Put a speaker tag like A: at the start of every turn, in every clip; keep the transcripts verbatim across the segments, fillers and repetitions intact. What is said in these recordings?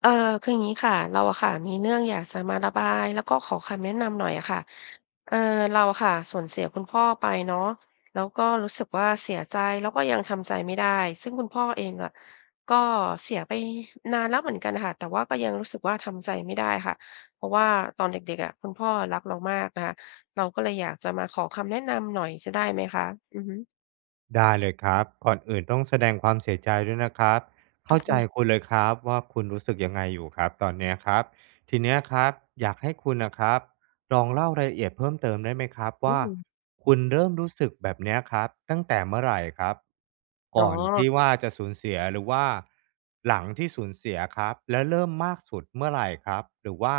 A: เออคืออย่างนี้ค่ะเราอะค่ะมีเรื่องอยากจะมาระบายแล้วก็ขอคำแนะนำหน่อยอะค่ะเออเราอะค่ะสูญเสียคุณพ่อไปเนาะแล้วก็รู้สึกว่าเสียใจแล้วก็ยังทำใจไม่ได้ซึ่งคุณพ่อเองอะก็เสียไปนานแล้วเหมือนกันค่ะแต่ว่าก็ยังรู้สึกว่าทำใจไม่ได้ค่ะเพราะว่าตอนเด็กๆอะคุณพ่อรักเรามากนะคะเราก็เลยอยากจะมาขอคำแนะนำหน่อยจะได้ไหมคะอือฮึ
B: ได้เลยครับก่อนอื่นต้องแสดงความเสียใจด้วยนะครับ
A: ขอ
B: เข้า
A: บคุณ
B: ใจคุ
A: นะ
B: ณเลยครับว่าคุณรู้สึกยังไงอยู่ครับตอนเนี้ยครับทีเนี้ยครับอยากให้คุณนะครับลองเล่ารายละเอียดเพิ่มเติมได้ไหมครับ
A: อื
B: ว่า
A: ม
B: คุณเริ่มรู้สึกแบบเนี้ยครับตั้งแต่เมื่อไหร่ครับ
A: อ๋อ
B: ก่อนที่ว่าจะสูญเสียหรือว่าหลังที่สูญเสียครับแล้วเริ่มมากสุดเมื่อไหร่ครับหรือว่า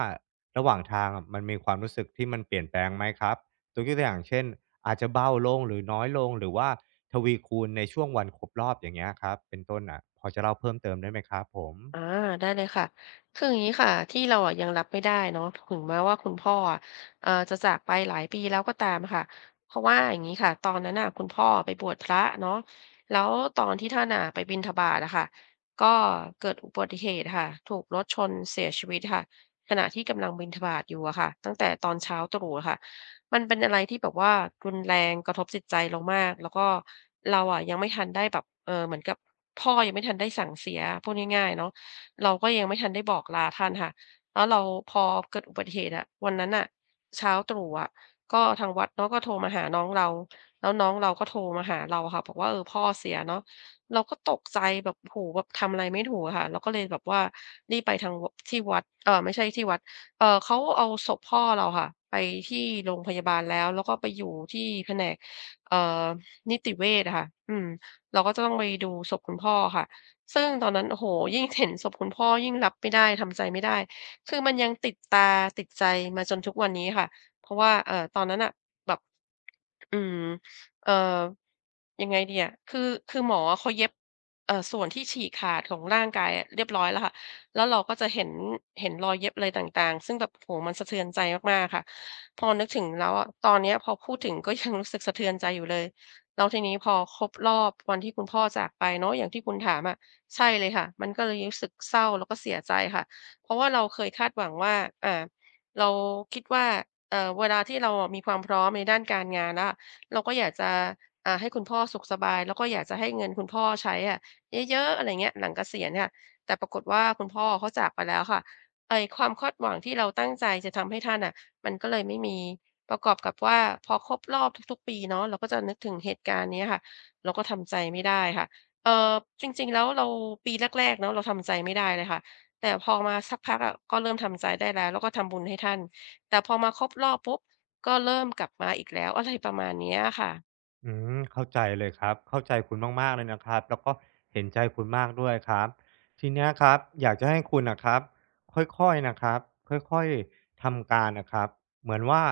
B: ระหว่างทางอะมันมีความรู้สึกที่มันเปลี่ยนแปลงไหมครับตัวอย่างเช่นอาจจะเบาลงหรือน้อยลงหรือว่า ทวีคูณในช่วงวันครบรอบอย่างเงี้ยครับเป็นต้นอะพอจะเล่าเพิ่มเติมได้ไหมครับผม
A: อาได้เลยค่ะคืออย่างนี้ค่ะที่เราอะยังรับไม่ได้เนาะถึงแม้ว่าคุณพ่ออะเอ่อจะจากไปหลายปีแล้วก็ตามค่ะเพราะว่าอย่างนี้ค่ะตอนนั้นน่ะคุณพ่อไปบวชพระเนาะแล้วตอนที่ท่านน่ะไปบิณฑบาตอะค่ะก็เกิดอุบัติเหตุค่ะถูกรถชนเสียชีวิตค่ะขณะที่กำลังบิณฑบาตอยู่อะค่ะตั้งแต่ตอนเช้าตรู่อะค่ะมันเป็นอะไรที่แบบว่ารุนแรงกระทบจิตใจเรามากแล้วก็เราอะยังไม่ทันได้แบบเออเหมือนกับพ่อยังไม่ทันได้สั่งเสียพูดง่ายๆเนาะ เราก็ยังไม่ทันได้บอกลาท่านค่ะแล้วเราพอเกิดอุบัติเหตุอะวันนั้นน่ะเช้าตรู่อะก็ทางวัดเนาะก็โทรมาหาน้องเราแล้วน้องเราก็โทรมาหาเราค่ะบอกว่าเออพ่อเสียเนาะเราก็ตกใจแบบโอ้โฮแบบทำอะไรไม่ถูกอะค่ะเราก็เลยแบบว่ารีบไปทางวที่วัดเอ่อไม่ใช่ที่วัดเอ่อเขาเอาศพพ่อเราค่ะไปที่โรงพยาบาลแล้วแล้วก็ไปอยู่ที่แผนกเอ่อนิติเวชอะค่ะอืมเราก็จะต้องไปดูศพคุณพ่อค่ะ ซึ่งตอนนั้นโอ้โฮยิ่งเห็นศพคุณพ่อยิ่งรับไม่ได้ทำใจไม่ได้คือมันยังติดตาติดใจมาจนทุกวันนี้ค่ะ เพราะว่าเอ่อตอนนั้นน่ะแบบอืมเอ่อยังไงดีอะคือคือหมออะเขาเย็บเอ่อส่วนที่ฉีกขาดของร่างกายอะเรียบร้อยแล้วค่ะ แล้วเราก็จะเห็นเห็นรอยเย็บอะไรต่างๆ ซึ่งแบบโอ้โฮมันสะเทือนใจมากๆค่ะพอนึกถึงแล้วอะตอนเนี้ยพอพูดถึงก็ยังรู้สึกสะเทือนใจอยู่เลยแล้วทีนี้พอครบรอบวันที่คุณพ่อจากไปเนาะอย่างที่คุณถามอะ ใช่เลยค่ะมันก็เลยรู้สึกเศร้าแล้วก็เสียใจค่ะเพราะว่าเราเคยคาดหวังว่าอ่าเราคิดว่าเอ่อเวลาที่เราอะมีความพร้อมในด้านการงานแล้วเราก็อยากจะอ่าให้คุณพ่อสุขสบายแล้วก็อยากจะให้เงินคุณพ่อใช้อะเยอะๆอะไรเงี้ยหลังเกษียณค่ะแต่ปรากฏว่าคุณพ่อเขาจากไปแล้วค่ะไอ้ความคาดหวังที่เราตั้งใจจะทำให้ท่านน่ะมันก็เลยไม่มีประกอบกับว่าพอครบรอบทุกๆปีเนาะเราก็จะนึกถึงเหตุการณ์เนี้ยค่ะเราก็ทำใจไม่ได้ค่ะ เอ่อจริงๆแล้วเราปีแรกๆเนาะเราทำใจไม่ได้เลยค่ะแต่พอมาสักพักอะก็เริ่มทำใจได้แล้วแล้วก็ทำบุญให้ท่านแต่พอมาครบรอบปุ๊บก็เริ่มกลับมาอีกแล้วอะไรประมาณเนี้ยค่ะ
B: อืมเข้าใจเลยครับเข้าใจคุณมากๆเลยนะครับแล้วก็เห็นใจคุณมากด้วยครับทีเนี้ยครับอยากจะให้คุณนะครับค่อยๆนะครับค่อยๆทำการนะครับเหมือนว่า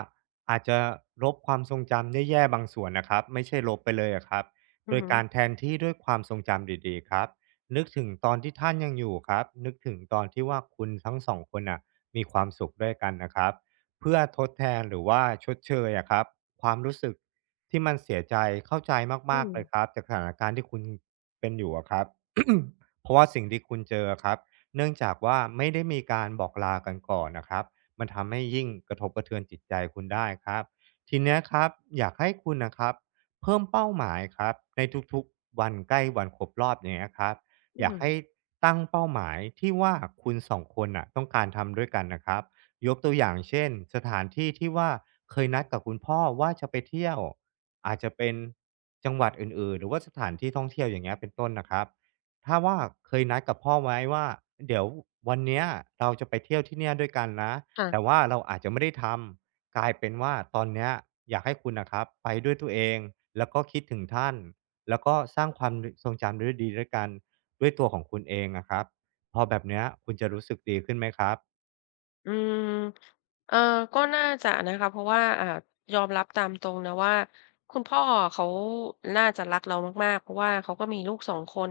B: อาจจะลบความทรงจำแย่ๆบางส่วนนะครับไม่ใช่ลบไปเลยอะครับ
A: อื
B: โด
A: อ
B: ย
A: ฮึ
B: การแทนที่ด้วยความทรงจำดีๆครับนึกถึงตอนที่ท่านยังอยู่ครับนึกถึงตอนที่ว่าคุณทั้งสองคนน่ะมีความสุขด้วยกันนะครับเพื่อทดแทนหรือว่าชดเชยอะครับ ความรู้สึกที่มันเสียใจเข้าใจ
A: อื
B: มาก
A: ม
B: ๆเลยครับจากสถานการณ์ที่คุณเป็นอยู่อะครับ เพราะว่าสิ่งที่คุณเจอครับเนื่องจากว่าไม่ได้มีการบอกลากันก่อนนะครับมันทำให้ยิ่งกระทบกระเทือนจิตใจคุณได้ครับทีเนี้ยครับอยากให้คุณนะครับเพิ่มเป้าหมายครับในทุกๆวันใกล้วันครบรอบอย่างเงี้ยครับ
A: อื
B: อยาก
A: ม
B: ให้ตั้งเป้าหมายที่ว่าคุณสองคนน่ะต้องการทำด้วยกันนะครับ ยกตัวอย่างเช่นสถานที่ที่ว่าเคยนัดกับคุณพ่อว่าจะไปเที่ยวอาจจะเป็นจังหวัดอื่นๆหรือว่าสถานที่ท่องเที่ยวอย่างเงี้ยเป็นต้นนะครับถ้าว่าเคยนัดกับพ่อไว้ว่าเดี๋ยววันเนี้ยเราจะไปเที่ยวที่เนี่ยด้วยกันนะแต่
A: ค่ะ
B: ว่าเราอาจจะไม่ได้ทำกลายเป็นว่าตอนเนี้ยอยากให้คุณน่ะครับไปด้วยตัวเองแล้วก็คิดถึงท่านแล้วก็สร้างความดทรงจำดวยดีด้วยกันด้วยตัวของคุณเองอะครับพอแบบเนี้ยคุณจะรู้สึกดีขึ้นไหมครับ
A: อืมเออก็น่าจะนะคะเพราะว่าอ่ายอมรับตามตรงนะว่าคุณพ่อเขาน่าจะรักเรามากๆเพราะว่าเขาก็มีลูกสองคน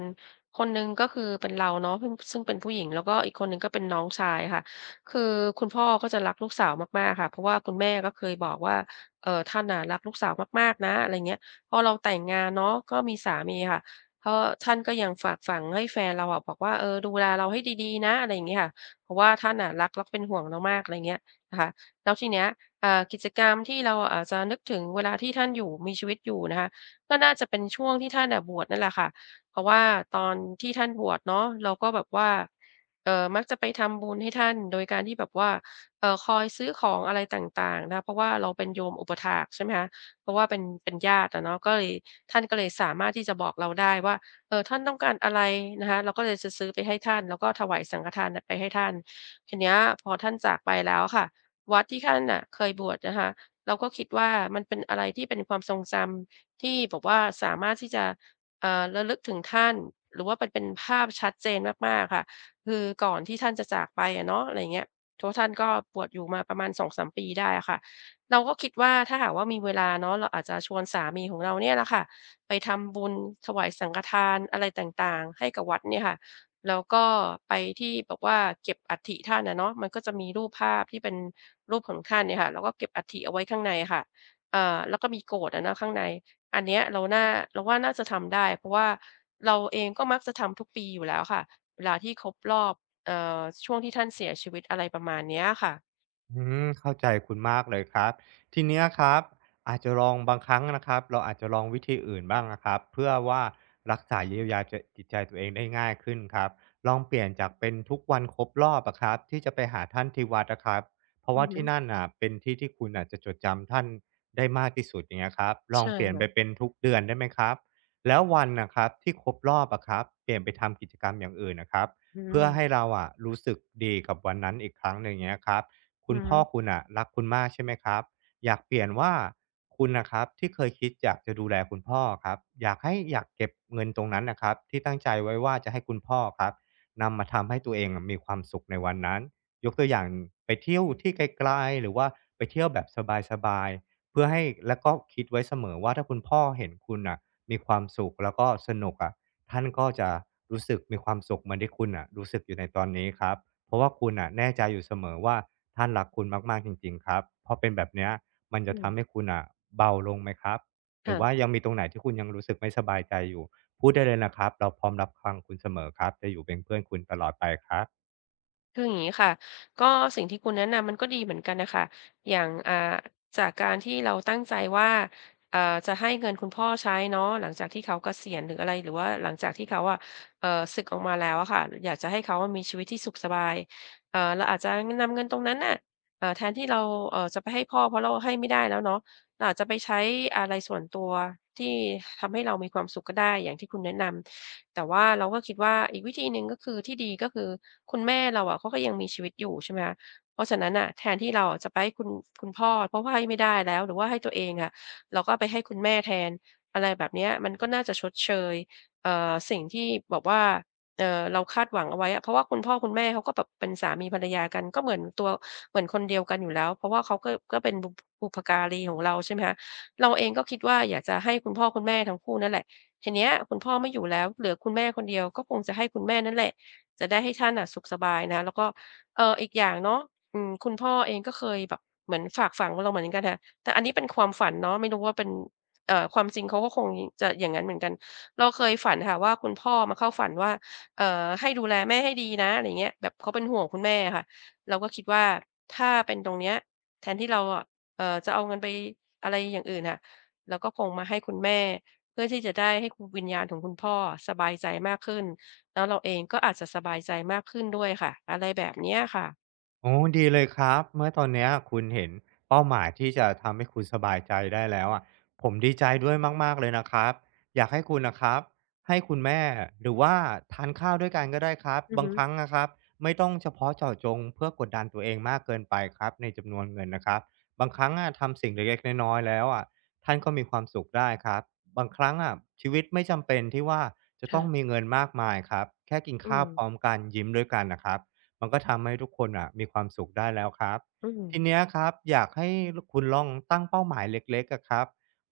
A: คนหนึ่งก็คือเป็นเราเนาะซึ่งซึ่งเป็นผู้หญิงแล้วก็อีกคนหนึ่งก็เป็นน้องชายค่ะคือคุณพ่อก็จะรักลูกสาวมากๆค่ะเพราะว่าคุณแม่ก็เคยบอกว่าเออท่านน่ะรักลูกสาวมากๆนะอะไรเงี้ยพอเราแต่งงานเนาะก็มีสามีค่ะ็ท่านก็ยังฝากฝังให้แฟนเราอะบอกว่าเออดูแลเราให้ดีๆนะอะไรอย่างเงี้ยค่ะ เพราะว่าท่านน่ะรักแล้วก็เป็นห่วงเรามากอะไรเงี้ยนะคะแล้วทีเนี้ยอ่ากิจกรรมที่เราอาจจะนึกถึงเวลาที่ท่านอยู่มีชีวิตอยู่นะคะก็น่าจะเป็นช่วงที่ท่านน่ะบวชนั่นแหละค่ะเพราะว่าตอนที่ท่านบวชเนาะเราก็แบบว่าเอ่อมักจะไปทำบุญให้ท่านโดยการที่แบบว่าเอ่อคอยซื้อของอะไรต่างๆนะคะเพราะว่าเราเป็นโยมอุปถากต์ใช่ไหมคะเพราะว่าเป็นเป็นญาติอะเนาะก็เลยท่านก็เลยสามารถที่จะบอกเราได้ว่า เออท่านต้องการอะไรนะคะเราก็เลยจะซื้อไปให้ท่านแล้วก็ถวายสังฆทานน่ะไปให้ท่านทีเนี้ยพอท่านจากไปแล้วค่ะวัดที่ท่านน่ะเคยบวชนะคะเราก็คิดว่ามันเป็นอะไรที่เป็นความทรงจำที่บอกว่าสามารถที่จะเอ่อระลึกถึงท่านหรือว่ามันเป็นภาพชัดเจนมากๆค่ะคือก่อนที่ท่านจะจากไปอะเนาะอะไรอย่างเงี้ยเพราะท่านก็บวชอยู่มาประมาณสองสามปีได้อะค่ะเราก็คิดว่าถ้าหากว่ามีเวลาเนาะเราอาจจะชวนสามีของเราเนี่ยแหละค่ะ ไปทำบุญถวายสังฆทานอะไรต่างๆให้กับวัดเนี่ยค่ะแล้วก็ไปที่แบบว่าเก็บอัฐิท่านอะเนาะมันก็จะมีรูปภาพที่เป็นรูปของท่านเนี่ยค่ะแล้วก็เก็บอัฐิเอาไว้ข้างในค่ะเอ่อแล้วก็มีโกฐอะเนาะข้างในอันเนี้ยเราน่าเราว่าน่าจะทำได้เพราะว่าเราเองก็มักจะทำทุกปีอยู่แล้วค่ะเวลาที่ครบรอบเอ่อช่วงที่ท่านเสียชีวิตอะไรประมาณเนี้ยค่ะ
B: อืมเข้าใจคุณมากเลยครับทีเนี้ยครับอาจจะลองบางครั้งนะครับเราอาจจะลองวิธีอื่นบ้างนะครับเพื่อว่ารักษาเยียวยาจะิตใจตัวเองได้ง่ายขึ้นครับลองเปลี่ยนจากเป็นทุกวันครบรอบอะครับที่จะไปหาท่านที่วัดนะครับเพราะ
A: อื
B: ว่า
A: อฮึ
B: ที่นั่นอ่ะเป็นที่ที่คุณอาจจะจดจำท่านได้มากที่สุดอย่างเงี้ยครับลอง
A: ใช่
B: เปลี่ยนไป
A: ค่ะ
B: เป็นทุกเดือนได้ไหมครับแล้ววันนะครับที่ครบรอบอะครับเปลี่ยนไปทำกิจกรรมอย่างอื่นนะครับ
A: อื
B: เพื่อให้
A: ม
B: เราอะรู้สึกดีกับวันนั้นอีกครั้งหนึ่งเงี้ยครับ
A: อื
B: คุณ
A: อฮึ
B: พ่อคุณอะรักคุณมากใช่ไหมครับอยากเปลี่ยนว่าคุณนะครับที่เคยคิดอยากจะดูแลคุณพ่อครับอยากให้อยากเก็บเงินตรงนั้นนะครับที่ตั้งใจไว้ว่าจะให้คุณพ่อครับนำมาทำให้ตัวเองอะมีความสุขในวันนั้นยกตัวอย่างไปเที่ยวที่ไกลๆหรือว่าไปเที่ยวแบบสบายๆเพื่อให้แล้วก็คิดไว้เสมอว่าถ้าคุณพ่อเห็นคุณอ่ะมีความสุขแล้วก็สนุกอะท่านก็จะรู้สึกมีความสุขเหมือนที่คุณอ่ะรู้สึกอยู่ในตอนนี้ครับเพราะว่าคุณอ่ะแน่ใจอยู่เสมอว่า ท่านรักคุณมากๆ จริงๆ ครับพอเป็นแบบเนี้ยมันจะ
A: อืม
B: ทำให้คุณอ่ะเบาลงไหมครับ หรือว่า
A: ค่ะ
B: ยังมีตรงไหนที่คุณยังรู้สึกไม่สบายใจอยู่ พูดได้เลยนะครับ เราพร้อมรับฟังคุณเสมอครับ จะอยู่เป็นเพื่อนคุณตลอดไปครับ
A: คืออย่างนี้ค่ะก็สิ่งที่คุณแนะนำมันก็ดีเหมือนกันนะคะอย่างอ่าจากการที่เราตั้งใจว่าเอ่อจะให้เงินคุณพ่อใช้เนาะหลังจากที่เขาเกษียณหรืออะไรหรือว่าหลังจากที่เขาอะเอ่อศึกออกมาแล้วอะค่ะอยากจะให้เขามีชีวิตที่สุขสบายเอ่อเราอาจจะนำเงินตรงนั้นน่ะเอ่อแทนที่เราเอ่อจะไปให้พ่อเพราะเราให้ไม่ได้แล้วเนาะ เราอาจจะไปใช้อะไรส่วนตัวที่ทำให้เรามีความสุขก็ได้อย่างที่คุณแนะนำแต่ว่าเราก็คิดว่าอีกวิธีหนึ่งก็คือที่ดีก็คือคุณแม่เราอะเขาก็ยังมีชีวิตอยู่ใช่ไหมคะเพราะฉะนั้นน่ะแทนที่เราอะจะไปให้คุณคุณพ่อเพราะว่าให้ไม่ได้แล้วหรือว่าให้ตัวเองอะเราก็ไปให้คุณแม่แทนอะไรแบบเนี้ยมันก็น่าจะชดเชยเอ่อสิ่งที่แบบว่าเอ่อเราคาดหวังเอาไว้อะเพราะว่าคุณพ่อคุณแม่เขาก็แบบเป็นสามีภรรยากันก็เหมือนตัว เหมือนคนเดียวกันอยู่แล้วเพราะว่าเขาก็ก็เป็นบุบุพการีของเราใช่ไหมคะเราเองก็คิดว่าอยากจะให้คุณพ่อคุณแม่ทั้งคู่นั่นแหละทีเนี้ยคุณพ่อไม่อยู่แล้วเหลือคุณแม่คนเดียวก็คงจะให้คุณแม่นั่นแหละจะได้ให้ท่านน่ะสุขสบายนะแล้วก็เอ่ออีกอย่างเนาะอืมคุณพ่อเองก็เคยแบบเหมือนฝากฝังเราเหมือนกันค่ะแต่อันนี้เป็นความฝันเนาะไม่รู้ว่าเป็นเอ่อความจริงเขาก็คงจะอย่างงั้นเหมือนกันเราเคยฝันค่ะว่าคุณพ่อมาเข้าฝันว่าเอ่อให้ดูแลแม่ให้ดีนะอะไรอย่างเงี้ยแบบเขาเป็นห่วงคุณแม่อะค่ะ เราก็คิดว่าถ้าเป็นตรงเนี้ยแทนที่เราอะเอ่อจะเอาเงินไปอะไรอย่างอื่นน่ะเราก็คงมาให้คุณแม่เพื่อที่จะได้ให้คุณวิญญาณของคุณพ่ออะสบายใจมากขึ้นแล้วเราเองก็อาจจะสบายใจมากขึ้นด้วยค่ะอะไรแบบเนี้ยค่ะ
B: โอ้อดีเลยครับเมื่อตอนเนี้ยคุณเห็นเป้าหมายที่จะทำให้คุณสบายใจได้แล้วอะผมดีใจด้วยมากๆเลยนะครับอยากให้คุณนะครับให้คุณแม่หรือว่าทานข้าวด้วยกันก็ได้ครับ
A: อือ
B: บาง
A: ฮึ
B: ครั้งนะครับไม่ต้องเฉพาะเจาะจงเพื่อกดดันตัวเองมากเกินไปครับในจำนวนเงินนะครับบางครั้งอะทำสิ่งเล็กๆน้อยๆแล้วอะท่านก็มีความสุขได้ครับบางครั้งอะชีวิตไม่จำเป็นที่ว่าจะต้องมี
A: ค่ะ
B: เงินมากมายครับแค่กิน
A: อื
B: ข้า
A: ม
B: วพร้อมกันยิ้มด้วยกันนะครับ มันก็ทำให้ทุกคนอะมีความสุขได้แล้วครับ
A: อืม
B: ทีเนี้ยครับอยากให้คุณลองตั้งเป้าหมายเล็กๆอะครับ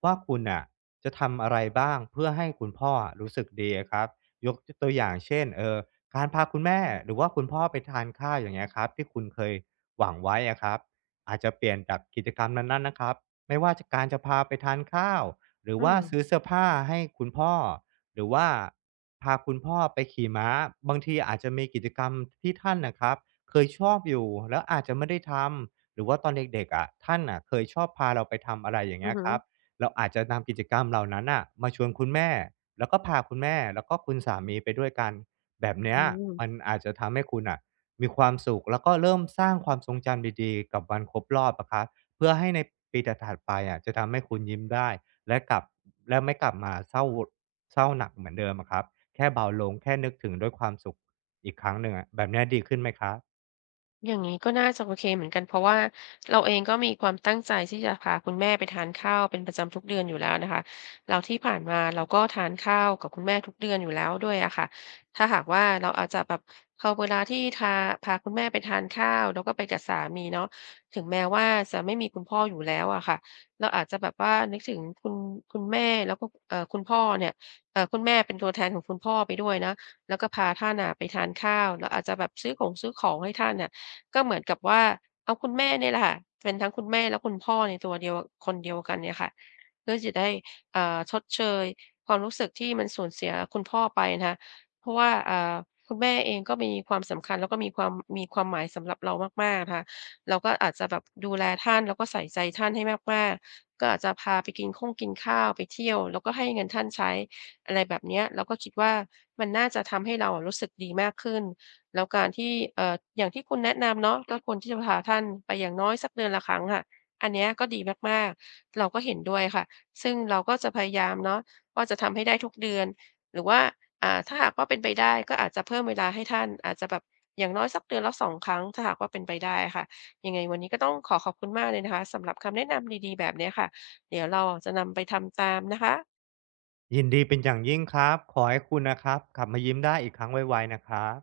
B: ว่าคุณอะจะทำอะไรบ้างเพื่อให้คุณพ่ออะรู้สึกดีอะครับยกตัวอย่างเช่นเออการพาคุณแม่หรือว่าคุณพ่อไปทานข้าวอย่างเงี้ยครับที่คุณเคยหวังไว้อะครับอาจจะเปลี่ยนจากกิจกรรมนั้นๆนะครับไม่ว่าจะการจะพาไปทานข้าวหรือ
A: อือ
B: ว่าซื้อเสื้อผ้าให้คุณพ่อ หรือว่าพาคุณพ่อไปขี่ม้าบางทีอาจจะมีกิจกรรมที่ท่านนะครับเคยชอบอยู่แล้วอาจจะไม่ได้ทำหรือว่าตอนเด็กๆอะท่านน่ะเคยชอบพาเราไปทำอะไรอย่าง
A: อือ
B: เงี้ย
A: ฮึ
B: ครับเราอาจจะนำกิจกรรมเหล่านั้นน่ะมาชวนคุณแม่แล้วก็พาคุณแม่แล้วก็คุณสามีไปด้วยกันแบบเนี้
A: อื
B: ย
A: ม
B: มันอาจจะทำให้คุณน่ะมีความสุขแล้วก็เริ่มสร้างความทรงจำดีๆกับวันครบรอบอะครับเพื่อให้ในปีถัดๆไปอะจะทำให้คุณยิ้มได้และกลับ แล้วไม่กลับมาเศร้าเศร้าหนักเหมือนเดิมอะครับแค่เบาลงแค่นึกถึงด้วยความสุขอีกครั้งหนึ่งอะแบบเนี้ยดีขึ้นไหมครับ
A: อย่างนี้ก็น่าจะโอเคเหมือนกันเพราะว่าเราเองก็มีความตั้งใจที่จะพาคุณแม่ไปทานข้าวเป็นประจำทุกเดือนอยู่แล้วนะคะเราที่ผ่านมาเราก็ทานข้าวกับคุณแม่ทุกเดือนอยู่แล้วด้วยอะค่ะถ้าหากว่าเราอาจจะแบบพอเวลาที่ทาพาคุณแม่ไปทานข้าวแล้วก็ไปกับสามีเนาะถึงแม้ว่าจะไม่มีคุณพ่ออยู่แล้วอะค่ะเราอาจจะแบบว่านึกถึงคุณคุณแม่แล้วก็เอ่อคุณพ่อเนี่ยเอ่อคุณแม่เป็นตัวแทนของคุณพ่อไปด้วยนะแล้วก็พาท่าน่ะไปทานข้าวแล้วอาจจะแบบซื้อของซื้อของให้ท่านน่ะ ก็เหมือนกับว่าเอาคุณแม่เนี่ยแหละค่ะเป็นทั้งคุณแม่และคุณพ่อในตัวเดียวคนเดียวกันเนี่ยค่ะเพื่อจะได้เอ่อชดเชยความรู้สึกที่มันสูญเสียคุณพ่อไปนะคะเพราะว่าอ่าคุณแม่เองก็มีความสำคัญแล้วก็มีความมีความหมายสำหรับเรามากๆนะคะเราก็อาจจะแบบดูแลท่านแล้วก็ใส่ใจท่านให้มากๆก็อาจจะพาไปกินข้งกินข้าวไปเที่ยวแล้วก็ให้เงินท่านใช้อะไรแบบเนี้ยเราก็คิดว่ามันน่าจะทำให้เราอะรู้สึกดีมากขึ้น แล้วการที่เอ่ออย่างที่คุณแนะนำเนาะก็ควรที่จะพาท่านไปอย่างน้อยสักเดือนละครั้งค่ะอันเนี้ยก็ดีมากๆเราก็เห็นด้วยค่ะซึ่งเราก็จะพยายามเนาะว่าจะทำให้ได้ทุกเดือนหรือว่าอ่าถ้าหากว่าเป็นไปได้ก็อาจจะเพิ่มเวลาให้ท่านอาจจะแบบอย่างน้อยสักเดือนละสองครั้งถ้าหากว่าเป็นไปได้อะค่ะยังไงวันนี้ก็ต้องขอขอบคุณมากเลยนะคะสำหรับคำแนะนำดีๆแบบเนี้ยค่ะเดี๋ยวเราอะจะนำไปทำตามนะคะ
B: ยินดีเป็นอย่างยิ่งครับขอให้คุณนะครับกลับมายิ้มได้อีกครั้งไวๆนะครับ